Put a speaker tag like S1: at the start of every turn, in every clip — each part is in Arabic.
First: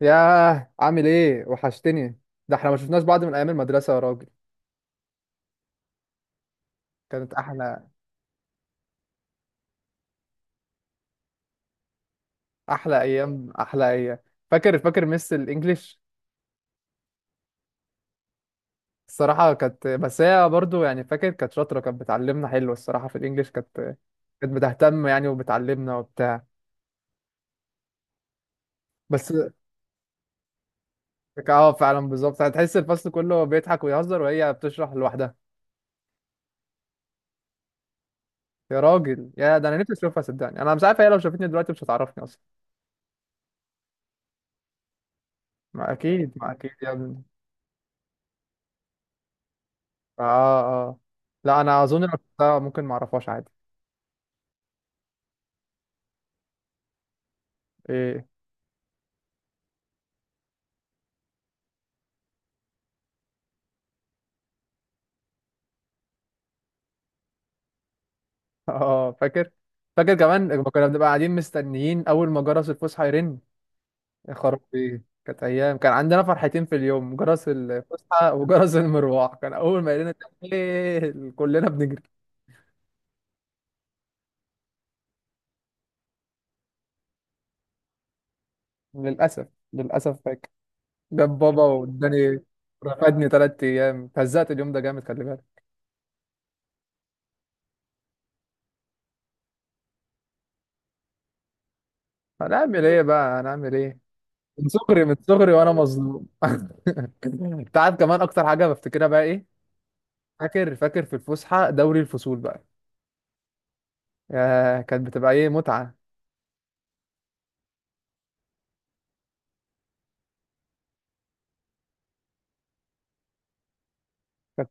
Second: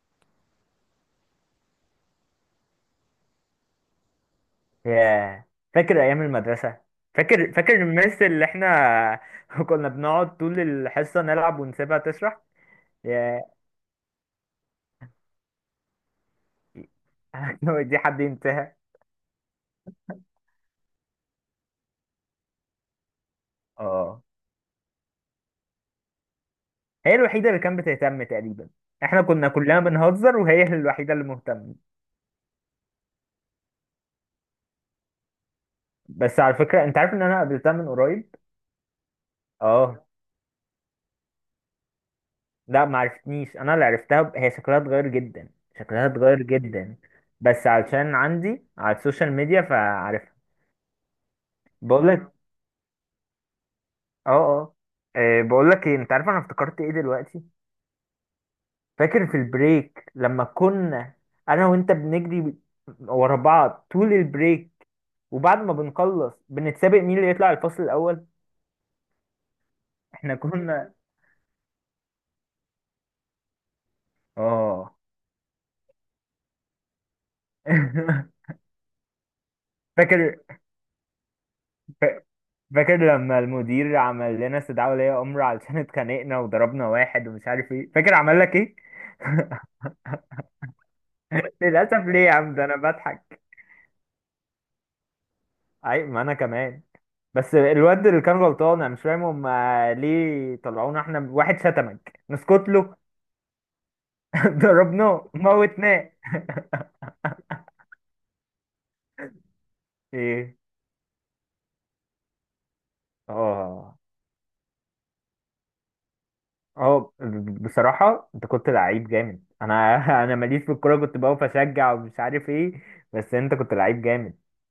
S1: ياه عامل ايه؟ وحشتني. ده احنا ما شفناش بعض من ايام المدرسة يا راجل.
S2: ياه، فاكر ايام المدرسه.
S1: كانت
S2: فاكر
S1: احلى.
S2: المس اللي احنا كنا بنقعد طول الحصه نلعب ونسيبها تشرح.
S1: احلى ايام
S2: ياه.
S1: احلى ايام. فاكر مس الانجليش.
S2: دي حد ينساها؟
S1: الصراحة كانت، بس هي برضو يعني فاكر كانت شاطرة، كانت بتعلمنا حلو الصراحة في الانجليش، كانت
S2: اه،
S1: كانت بتهتم يعني وبتعلمنا وبتاع.
S2: هي الوحيده اللي كانت بتهتم تقريبا. احنا
S1: بس
S2: كنا كلنا بنهزر وهي الوحيده اللي
S1: اه
S2: مهتمه.
S1: فعلا بالظبط، هتحس الفصل كله بيضحك ويهزر وهي بتشرح لوحدها.
S2: بس على فكره، انت عارف ان انا قابلتها من قريب؟
S1: يا راجل يا ده انا نفسي
S2: اه.
S1: اشوفها، صدقني انا مش عارف هي لو شافتني دلوقتي مش هتعرفني اصلا.
S2: لا، ما عرفتنيش، انا اللي عرفتها. هي شكلها اتغير جدا.
S1: ما
S2: شكلها
S1: اكيد
S2: اتغير
S1: ما اكيد يا
S2: جدا،
S1: ابني.
S2: بس علشان عندي على السوشيال ميديا فعارفها.
S1: اه اه لا انا اظن لو
S2: بقول لك،
S1: شفتها ممكن ما اعرفهاش عادي.
S2: اه اه. بقول لك ايه، انت عارف انا افتكرت ايه دلوقتي؟
S1: ايه؟
S2: فاكر في البريك لما كنا انا وانت بنجري ورا بعض طول البريك، وبعد ما بنخلص بنتسابق مين اللي يطلع الفصل الاول؟
S1: اه فاكر
S2: احنا
S1: كمان لما كنا
S2: كنا،
S1: بنبقى قاعدين مستنيين اول ما جرس الفسحه يرن. يا
S2: اه.
S1: خرابي، كانت ايام كان عندنا فرحتين في اليوم، جرس الفسحه وجرس المروح، كان اول ما يرن
S2: فاكر.
S1: كلنا بنجري.
S2: فا- فاكر لما المدير عمل لنا استدعاء ولي امر علشان اتخانقنا وضربنا واحد ومش عارف ايه؟ فاكر عمل لك ايه؟
S1: للاسف. للاسف فاكر. جاب بابا
S2: للاسف. ليه يا
S1: واداني.
S2: عم؟ ده انا
S1: رفدني
S2: بضحك.
S1: 3 ايام، فزقت اليوم ده جامد خلي بالك.
S2: عيب، ما انا كمان. بس الواد اللي كان غلطان، انا مش فاهم هم ليه طلعونا احنا؟ واحد شتمك، نسكت
S1: هنعمل
S2: له؟
S1: ايه بقى؟ هنعمل ايه؟ من صغري، من
S2: ضربناه
S1: صغري وانا
S2: موتناه.
S1: مظلوم. انت عارف كمان اكتر حاجه بفتكرها بقى ايه؟
S2: ايه؟
S1: فاكر في الفسحه دوري الفصول بقى.
S2: اه
S1: يا كانت بتبقى ايه متعه.
S2: اه. بصراحة انت كنت لعيب جامد. انا انا ماليش في الكورة، كنت بقف اشجع ومش عارف ايه، بس انت كنت لعيب جامد.
S1: كانت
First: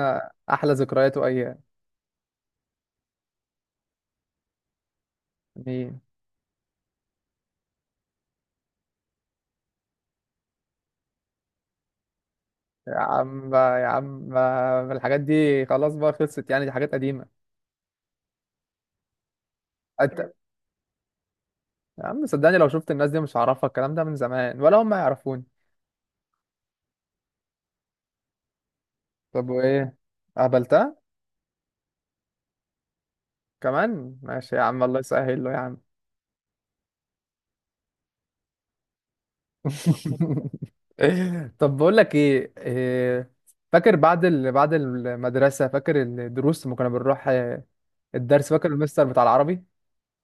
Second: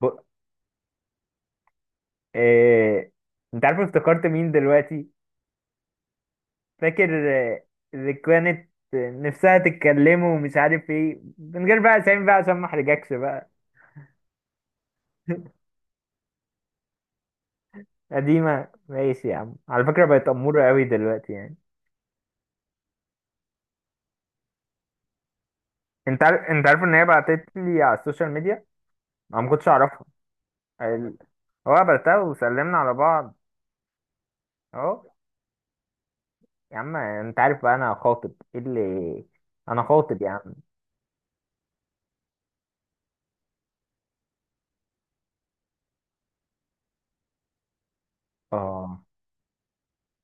S2: ب...
S1: احلى ذكريات وايام.
S2: إيه... انت عارف افتكرت مين دلوقتي؟
S1: يعني.
S2: فاكر آه، اللي كانت نفسها تتكلمه ومش عارف ايه، من غير بقى اسامي بقى عشان ما
S1: يا
S2: احرجكش
S1: عم
S2: بقى.
S1: بقى، يا عم بقى الحاجات دي خلاص بقى، خلصت يعني، دي حاجات قديمه.
S2: قديمة، ماشي يا عم. على فكرة بقت
S1: أنت...
S2: أمورة قوي دلوقتي يعني.
S1: يا عم صدقني لو شفت الناس دي مش هعرفها، الكلام ده من زمان، ولا هم يعرفوني.
S2: انت عارف ان هي بعتت لي على السوشيال ميديا. انا ما
S1: طب
S2: كنتش
S1: وايه؟
S2: اعرفها.
S1: قابلتها؟
S2: ال- هو قابلتها وسلمنا على بعض.
S1: كمان ماشي يا عم، الله
S2: اهو.
S1: يسهل له يا عم.
S2: يا عم، انت عارف بقى انا خاطب؟ ايه اللي؟ انا خاطب يا عم.
S1: طب بقول لك ايه؟ فاكر بعد بعد المدرسه؟ فاكر الدروس لما كنا بنروح؟ الدرس، فاكر المستر
S2: اه
S1: بتاع العربي.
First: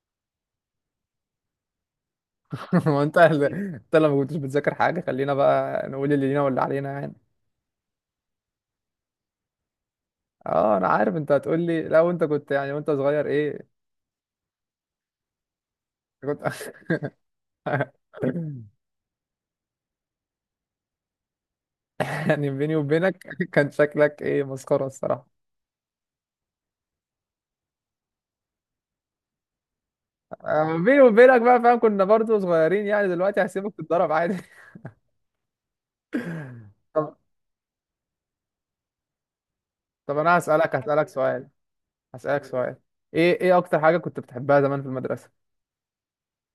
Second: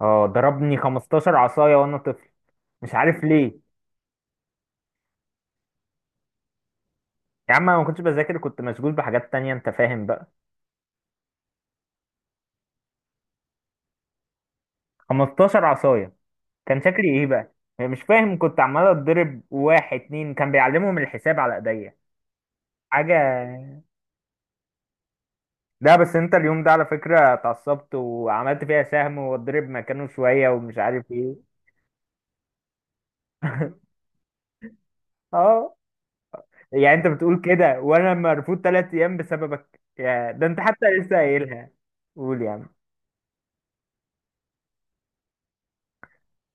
S2: اه. ضربني 15 عصاية وانا طفل. مش
S1: ما انت
S2: عارف ليه.
S1: انت لما كنتش بتذاكر حاجه، خلينا بقى نقول اللي لينا واللي علينا يعني.
S2: يا عم انا ما كنتش بذاكر، كنت مشغول بحاجات تانية، انت فاهم بقى.
S1: اه انا عارف انت هتقول لي لا، وانت كنت يعني وانت صغير ايه.
S2: 15 عصاية!
S1: كنت.
S2: كان شكلي ايه بقى؟ مش فاهم. كنت عمال اتضرب، واحد اتنين كان بيعلمهم الحساب على ايديا.
S1: يعني بيني وبينك كان
S2: حاجة.
S1: شكلك ايه؟ مسخره الصراحه.
S2: لا بس انت اليوم ده على فكرة اتعصبت وعملت فيها سهم واتضرب مكانه شوية ومش
S1: بيني
S2: عارف
S1: وبينك
S2: ايه.
S1: بقى فاهم، كنا برضو صغيرين يعني، دلوقتي هسيبك تتضرب عادي.
S2: اه. يعني انت
S1: طب.
S2: بتقول كده وانا مرفوض 3 ايام بسببك
S1: طب
S2: يا
S1: انا
S2: ده، انت
S1: هسالك
S2: حتى
S1: هسالك
S2: لسه
S1: سؤال.
S2: قايلها. قول
S1: هسألك
S2: يا عم.
S1: سؤال. ايه ايه اكتر حاجة كنت بتحبها زمان في المدرسة؟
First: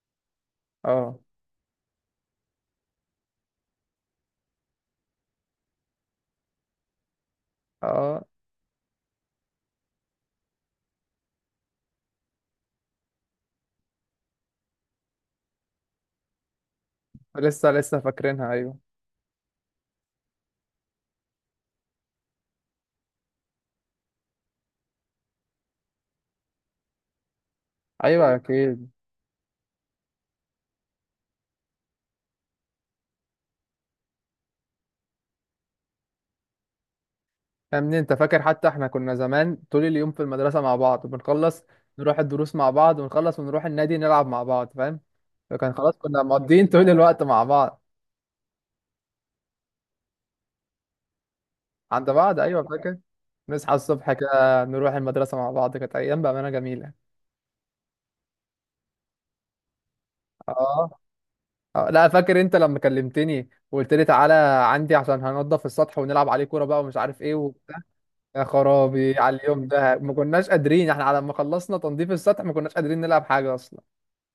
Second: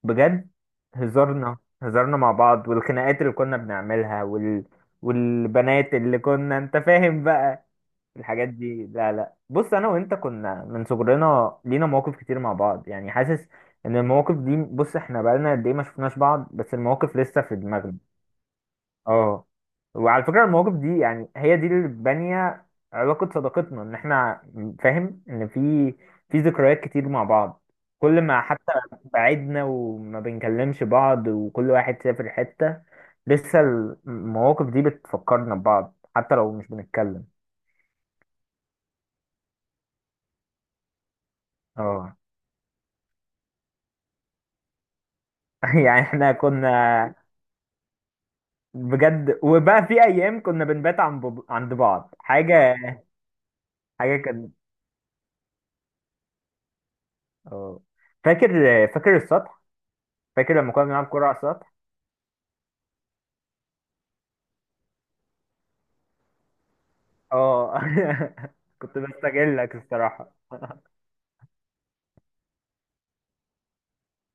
S2: بجد،
S1: اه
S2: هزارنا هزارنا مع بعض، والخناقات اللي كنا بنعملها، والبنات اللي كنا، انت فاهم بقى.
S1: اه.
S2: الحاجات دي. لا لا، بص، انا وانت كنا من صغرنا لينا مواقف كتير مع بعض، يعني حاسس ان المواقف دي، بص احنا بقالنا قد ايه ما شفناش بعض بس المواقف لسه في
S1: لسه
S2: دماغنا.
S1: لسه فاكرينها ايوه.
S2: اه. وعلى فكرة المواقف دي يعني هي دي اللي بانية علاقة صداقتنا، ان احنا فاهم ان في، في ذكريات كتير مع بعض. كل
S1: ايوه
S2: ما حتى
S1: اكيد.
S2: بعدنا وما بنكلمش بعض وكل واحد سافر حتة، لسه المواقف دي بتفكرنا ببعض حتى لو مش بنتكلم.
S1: يا ابني انت فاكر حتى احنا كنا زمان طول اليوم في المدرسة مع بعض، بنخلص
S2: اه.
S1: نروح الدروس مع بعض، ونخلص ونروح النادي نلعب مع بعض، فاهم؟ فكان خلاص
S2: يعني
S1: كنا
S2: احنا
S1: مقضيين طول
S2: كنا
S1: الوقت مع بعض.
S2: بجد، وبقى في ايام كنا بنبات عن عند
S1: عند
S2: بعض.
S1: بعض ايوه
S2: حاجه.
S1: فاكر. نصحى الصبح
S2: حاجه
S1: كده،
S2: كان،
S1: نروح المدرسة مع بعض، كانت ايام بأمانة جميلة.
S2: اه فاكر. فاكر السطح، فاكر لما كنا
S1: اه.
S2: بنلعب كوره على السطح؟
S1: لا فاكر انت لما كلمتني وقلت لي تعالى عندي عشان هننضف السطح ونلعب عليه كورة بقى ومش عارف ايه.
S2: اه.
S1: يا
S2: كنت
S1: خرابي على اليوم
S2: بستجلك
S1: ده، ما
S2: الصراحه.
S1: كناش قادرين احنا على ما خلصنا تنظيف السطح ما كناش قادرين نلعب حاجة اصلا.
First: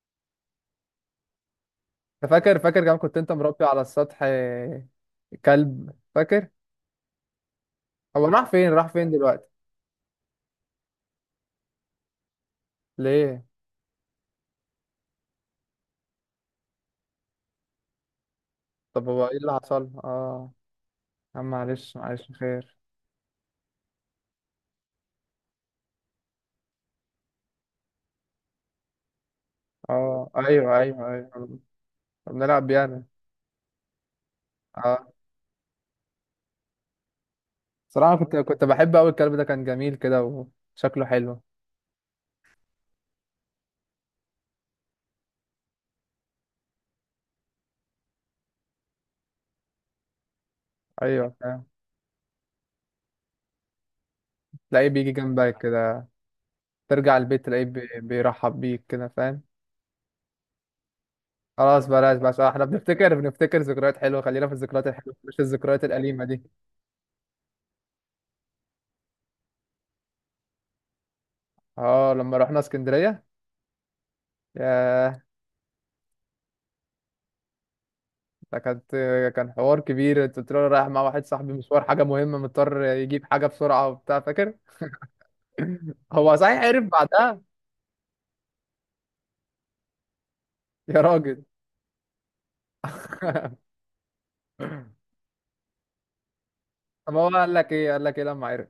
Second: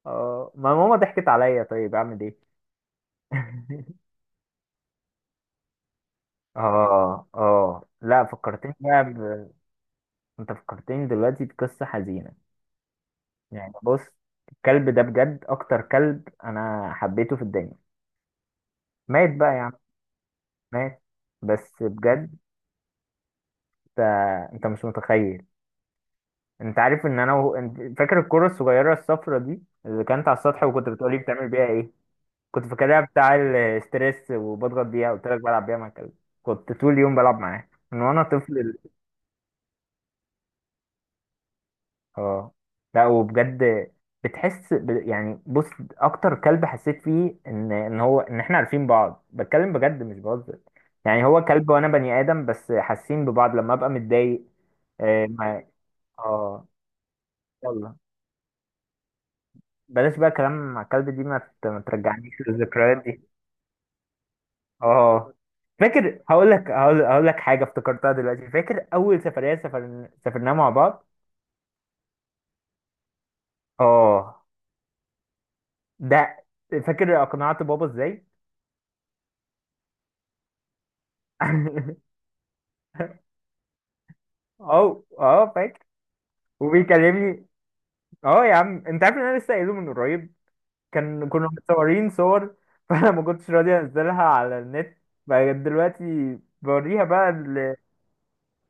S2: اه ما ماما ضحكت عليا، طيب اعمل
S1: انت
S2: ايه؟
S1: فاكر؟ فاكر كمان كنت انت مربي على السطح كلب؟ فاكر.
S2: اه اه. لا
S1: هو راح فين؟
S2: فكرتني
S1: راح
S2: بقى
S1: فين دلوقتي؟
S2: انت فكرتني دلوقتي بقصه حزينه.
S1: ليه؟
S2: يعني بص، الكلب ده بجد اكتر كلب انا حبيته في الدنيا.
S1: طب هو
S2: مات
S1: ايه اللي
S2: بقى يا عم،
S1: حصل؟ اه،
S2: مات.
S1: يا عم
S2: بس
S1: معلش
S2: بجد،
S1: معلش خير.
S2: انت مش متخيل. انت عارف ان انا انت فاكر الكرة الصغيرة الصفرة دي اللي كانت
S1: اه
S2: على السطح
S1: ايوه
S2: وكنت
S1: ايوه
S2: بتقولي بتعمل
S1: ايوه.
S2: بيها ايه؟
S1: طب
S2: كنت
S1: نلعب
S2: فاكرها
S1: يعني.
S2: بتاع الاستريس وبضغط
S1: اه.
S2: بيها، قلت لك بلعب بيها مع الكلب. كنت طول اليوم بلعب معاه من
S1: صراحة
S2: وانا
S1: كنت
S2: طفل.
S1: كنت بحب قوي الكلب ده، كان جميل كده وشكله حلو.
S2: اه. لا وبجد، بتحس يعني بص، اكتر كلب حسيت فيه ان ان هو ان احنا عارفين بعض، بتكلم بجد مش بهزر. يعني
S1: ايوه
S2: هو
S1: فاهم.
S2: كلب وانا بني ادم بس حاسين ببعض، لما ابقى متضايق.
S1: تلاقيه بيجي
S2: اه
S1: جنبك
S2: ما...
S1: كده.
S2: اه.
S1: ترجع البيت تلاقيه
S2: يلا
S1: بيرحب بيك كده، فاهم؟
S2: بلاش بقى كلام مع الكلب دي، ما
S1: خلاص بلاش
S2: ترجعنيش
S1: بلاش. احنا
S2: للذكريات
S1: بنفتكر،
S2: دي.
S1: بنفتكر ذكريات حلوه، خلينا في الذكريات الحلوه
S2: اه.
S1: مش الذكريات
S2: فاكر،
S1: الأليمة دي.
S2: هقول لك، هقول لك حاجه افتكرتها دلوقتي. فاكر اول سفريه سافرناها مع بعض؟
S1: اه لما رحنا اسكندريه.
S2: اه.
S1: ياه.
S2: ده فاكر اقنعت بابا ازاي؟
S1: ده كانت. كان حوار كبير، كنت رايح رايح مع واحد صاحبي مشوار حاجه مهمه مضطر يجيب حاجه بسرعه وبتاع، فاكر؟
S2: اه اه فاكر.
S1: هو صحيح عرف بعدها؟
S2: وبيكلمني اه، يا عم انت عارف ان انا لسه قايله من قريب؟
S1: يا
S2: كان
S1: راجل.
S2: كنا متصورين صور، فانا ما كنتش راضي انزلها على النت بقى. دلوقتي بوريها
S1: طب هو
S2: بقى.
S1: قال لك ايه؟ قال لك ايه لما عرف؟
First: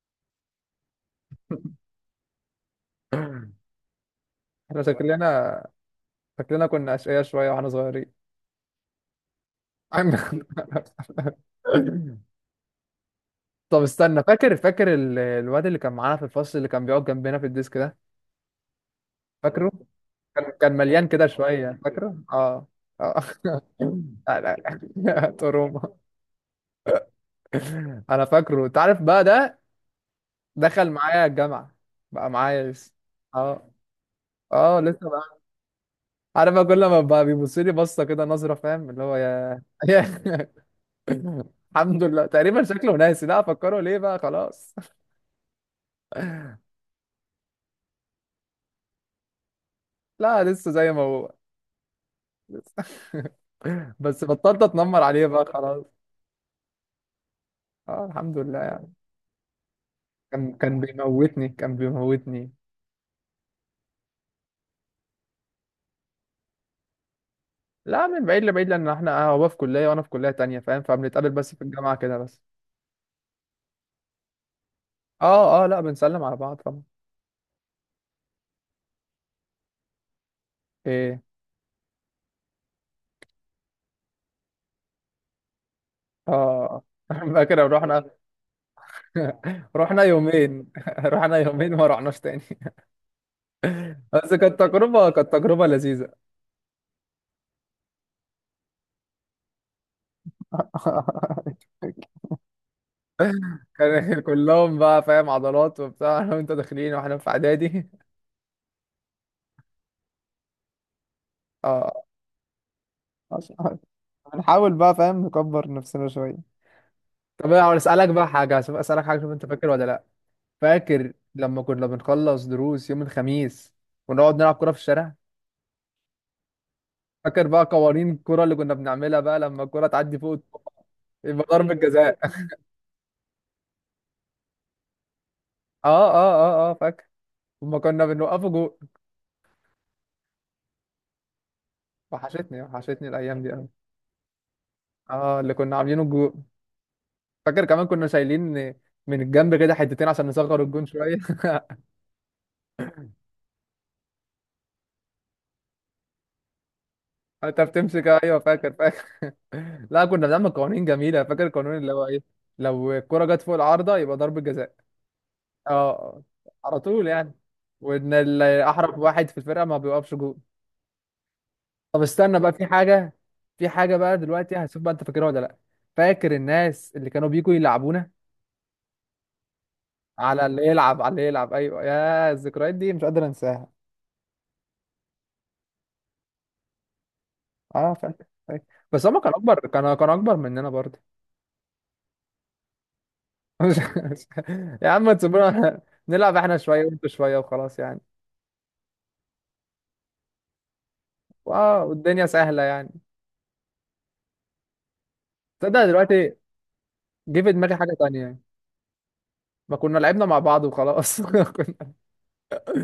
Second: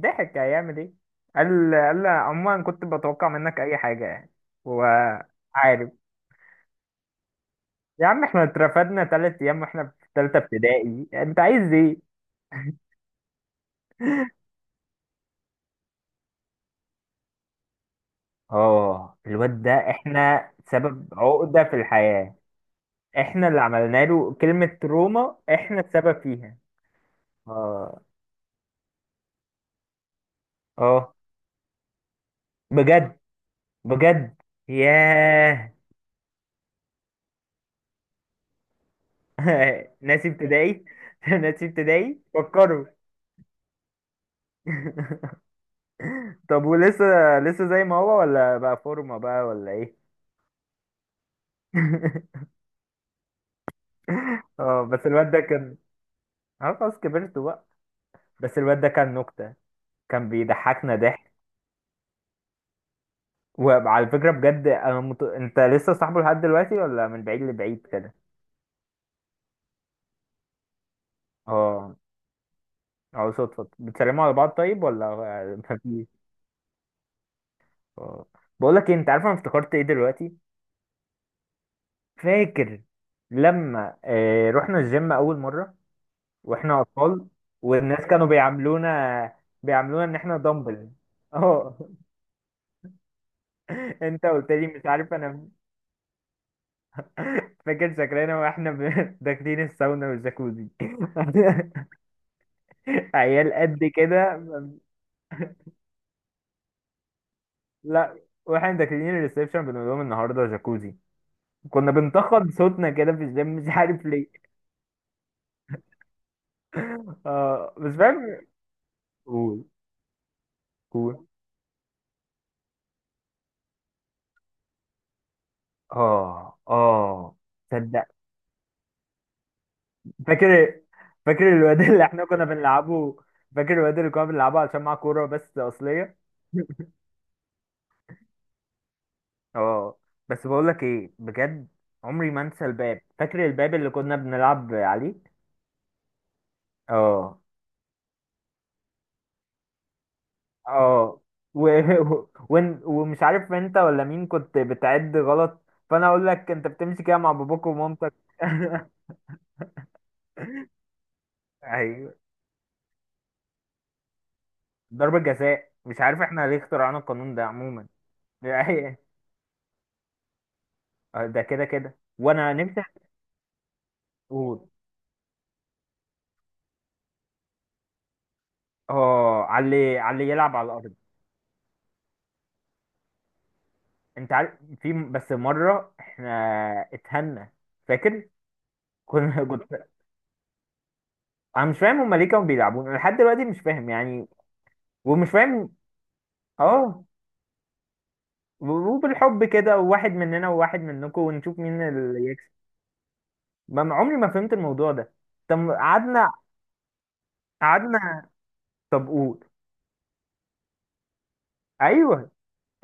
S2: ضحك، هيعمل ايه؟ قال لي عموما كنت بتوقع منك اي حاجه يعني.
S1: احنا
S2: هو
S1: شكلنا،
S2: عارف.
S1: شكلنا كنا اشقياء شويه واحنا
S2: يا
S1: صغيرين.
S2: عم احنا اترفدنا 3 ايام واحنا في تالتة ابتدائي، انت عايز ايه؟
S1: طب استنى، فاكر؟ فاكر الواد اللي كان معانا في الفصل اللي كان بيقعد جنبنا في الديسك ده؟
S2: اه الواد ده
S1: فاكره؟
S2: احنا
S1: كان كان مليان
S2: سبب
S1: كده
S2: عقده في
S1: شويه، فاكره؟
S2: الحياه.
S1: اه. اه.
S2: احنا اللي عملنا له
S1: لا.
S2: كلمه
S1: لا.
S2: تروما، احنا
S1: تروما.
S2: السبب فيها. اه
S1: انا فاكره، انت عارف بقى ده دخل
S2: اه.
S1: معايا الجامعه. بقى معايا لسه.
S2: بجد،
S1: اه.
S2: بجد.
S1: اه لسه بقى.
S2: ياه.
S1: عارف بقى كل ما بقى بيبص لي بصه كده نظره، فاهم اللي هو، يا.
S2: ناسي
S1: يا-.
S2: ابتدائي. ناسي
S1: الحمد
S2: ابتدائي
S1: لله تقريبا
S2: فكروا.
S1: شكله ناسي، لا افكره ليه بقى خلاص.
S2: طب ولسه لسه زي ما هو ولا بقى فورمة بقى ولا ايه؟
S1: لا لسه زي ما هو. لسه. بس بطلت
S2: اه
S1: اتنمر
S2: بس
S1: عليه
S2: الواد ده
S1: بقى
S2: كان،
S1: خلاص.
S2: اه خلاص كبرت بقى.
S1: اه الحمد
S2: بس
S1: لله
S2: الواد ده
S1: يعني.
S2: كان نكتة، كان
S1: كان
S2: بيضحكنا ضحك.
S1: بيموتني، كان بيموتني.
S2: وعلى فكرة بجد انا انت لسه صاحبه لحد دلوقتي، ولا من بعيد لبعيد
S1: لا
S2: كده؟
S1: من بعيد لبعيد، لان احنا هو في كليه وانا في كليه تانية، فاهم؟ فبنتقابل بس في الجامعه
S2: اه
S1: كده بس.
S2: اه. صدفة بتسلموا على بعض طيب ولا؟
S1: اه اه لا
S2: مفيش.
S1: بنسلم على بعض طبعا.
S2: اه. بقول لك انت عارف انا افتكرت ايه دلوقتي؟
S1: ايه.
S2: فاكر لما رحنا الجيم اول مرة واحنا
S1: اه
S2: اطفال،
S1: فاكر
S2: والناس
S1: رحنا.
S2: كانوا بيعاملونا،
S1: رحنا
S2: بيعاملونا ان احنا
S1: يومين،
S2: دمبل؟
S1: رحنا يومين
S2: اه.
S1: ما رحناش تاني.
S2: انت
S1: بس
S2: قلت
S1: كانت
S2: لي مش
S1: تجربه،
S2: عارف
S1: كانت
S2: انا.
S1: تجربه لذيذه.
S2: فاكر شكلنا واحنا داخلين الساونا والجاكوزي؟ عيال قد
S1: كان
S2: كده.
S1: كلهم بقى فاهم عضلات وبتاع، انا وانت داخلين واحنا في اعدادي.
S2: لا واحنا داخلين الريسبشن بنقول لهم النهارده جاكوزي. كنا
S1: اه.
S2: بنتخض صوتنا كده في الجيم، مش
S1: عشان-
S2: عارف ليه.
S1: هنحاول بقى فاهم نكبر نفسنا شوية. طب
S2: اه
S1: انا
S2: بس
S1: اسالك بقى
S2: فاهم.
S1: حاجه، اسالك حاجه، شوف انت
S2: قول،
S1: فاكر ولا لا. فاكر
S2: قول.
S1: لما كنا بنخلص دروس يوم الخميس، ونقعد نلعب كرة في الشارع؟
S2: اه اه.
S1: فاكر بقى
S2: تصدق؟
S1: قوانين الكرة اللي كنا بنعملها بقى؟ لما الكرة تعدي فوق الطوبة
S2: فاكر.
S1: يبقى
S2: فاكر
S1: ضربة
S2: الواد اللي
S1: جزاء.
S2: احنا كنا بنلعبه، فاكر الواد اللي كنا بنلعبه عشان معاه كورة بس
S1: اه اه
S2: أصلية؟
S1: اه اه فاكر. وما كنا بنوقفه جول.
S2: اه. بس بقولك ايه بجد، عمري ما
S1: وحشتني،
S2: انسى الباب.
S1: وحشتني الايام
S2: فاكر
S1: دي قوي.
S2: الباب اللي كنا بنلعب عليه؟
S1: اه اللي كنا عاملينه الجول.
S2: اه.
S1: فاكر كمان كنا شايلين من الجنب كده حتتين عشان نصغر الجون شوية.
S2: اه و... ومش عارف انت ولا مين كنت بتعد غلط، فانا اقول لك انت بتمشي كده مع
S1: انت
S2: باباك
S1: بتمسك،
S2: ومامتك.
S1: ايوه فاكر فاكر. لا كنا بنعمل قوانين جميلة، فاكر القانون اللي هو
S2: ايوه.
S1: ايه؟ لو الكرة جت فوق العارضة يبقى ضربة جزاء.
S2: ضربة جزاء، مش عارف
S1: اه،
S2: احنا ليه
S1: على
S2: اخترعنا
S1: طول يعني.
S2: القانون ده عموما.
S1: وان
S2: ده
S1: احرف واحد في الفرقه ما بيوقفش جول.
S2: ده كده كده،
S1: طب استنى بقى،
S2: وانا
S1: في
S2: نفسي
S1: حاجه، في حاجه بقى دلوقتي
S2: اقول.
S1: هشوف بقى انت فاكرها ولا لا. فاكر الناس اللي كانوا بيجوا يلعبونا؟
S2: اه، على اللي، على اللي
S1: على
S2: يلعب
S1: اللي
S2: على الارض.
S1: يلعب، على اللي يلعب، ايوه، يا الذكريات دي مش قادر انساها.
S2: انت عارف في بس مره احنا اتهنا؟
S1: اه فاكر
S2: فاكر.
S1: فاكر. بس هما كانوا
S2: كنا
S1: اكبر،
S2: كنت،
S1: كانوا اكبر مننا برضه.
S2: انا مش فاهم هما ليه كانوا بيلعبونا، أنا لحد دلوقتي مش
S1: مش-
S2: فاهم
S1: مش-
S2: يعني.
S1: يا عم
S2: ومش فاهم.
S1: تسيبونا نلعب احنا شويه
S2: اه.
S1: وانتوا شويه وخلاص يعني.
S2: و- وبالحب كده، وواحد مننا وواحد منكم، ونشوف مين
S1: واه والدنيا
S2: اللي يكسب.
S1: سهله يعني.
S2: عمري ما فهمت الموضوع ده. طب
S1: تصدق دلوقتي
S2: قعدنا،
S1: جه في دماغي حاجه
S2: قعدنا.
S1: تانية.
S2: طب قول.
S1: ما كنا لعبنا مع بعض وخلاص.
S2: ايوه.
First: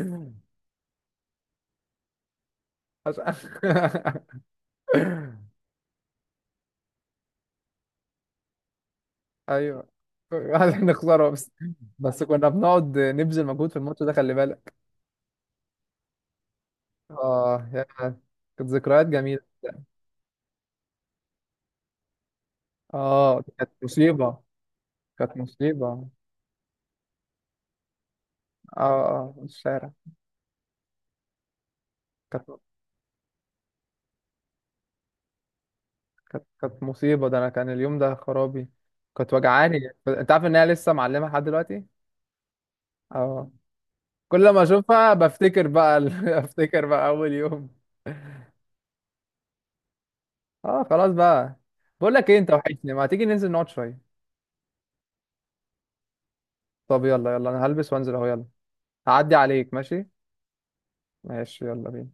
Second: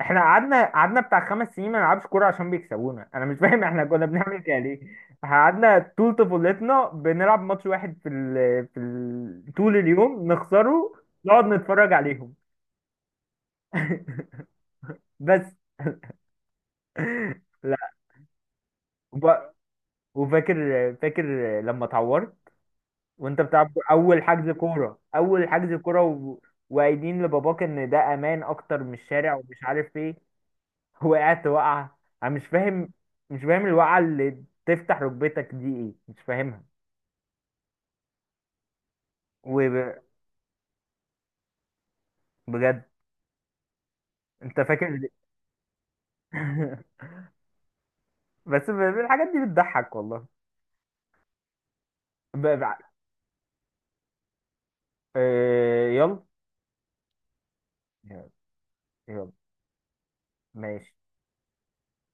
S2: احنا قعدنا، قعدنا بتاع 5 سنين ما نلعبش كوره عشان بيكسبونا، انا مش فاهم احنا كنا بنعمل كده ليه. قعدنا طول طفولتنا بنلعب ماتش واحد طول
S1: ايوه.
S2: اليوم
S1: عشان
S2: نخسره،
S1: نخسره
S2: نقعد
S1: بس.
S2: نتفرج
S1: بس
S2: عليهم.
S1: كنا بنقعد نبذل مجهود في الماتش ده خلي بالك.
S2: بس.
S1: اه يا
S2: لا
S1: كانت ذكريات
S2: وب...
S1: جميلة.
S2: وفاكر. فاكر لما اتعورت وانت
S1: اه
S2: بتلعب
S1: كانت
S2: كورة، اول
S1: مصيبة.
S2: حجز كوره،
S1: كانت
S2: اول حجز
S1: مصيبة
S2: كوره
S1: اه.
S2: وقايلين لباباك ان ده امان اكتر من الشارع
S1: اه
S2: ومش
S1: الشارع.
S2: عارف ايه؟ وقعت وقعه، انا
S1: كانت.
S2: مش فاهم، مش فاهم الوقعه اللي تفتح ركبتك دي ايه، مش
S1: كانت
S2: فاهمها.
S1: كانت مصيبة، ده انا كان اليوم ده خرابي. كانت وجعاني،
S2: وبجد
S1: انت عارف ان هي لسه معلمة لحد دلوقتي. اه. كل
S2: انت
S1: ما
S2: فاكر.
S1: اشوفها بفتكر بقى بفتكر بقى اول يوم.
S2: بس الحاجات دي بتضحك والله.
S1: اه خلاص بقى. بقول لك ايه؟
S2: ب-
S1: انت
S2: ب-
S1: وحشني، ما تيجي ننزل نقعد شوية؟
S2: يلا.
S1: طب يلا يلا انا هلبس وانزل اهو،
S2: يلا.
S1: يلا.
S2: يلا.
S1: هعدي عليك، ماشي.
S2: ماشي.
S1: ماشي يلا بينا.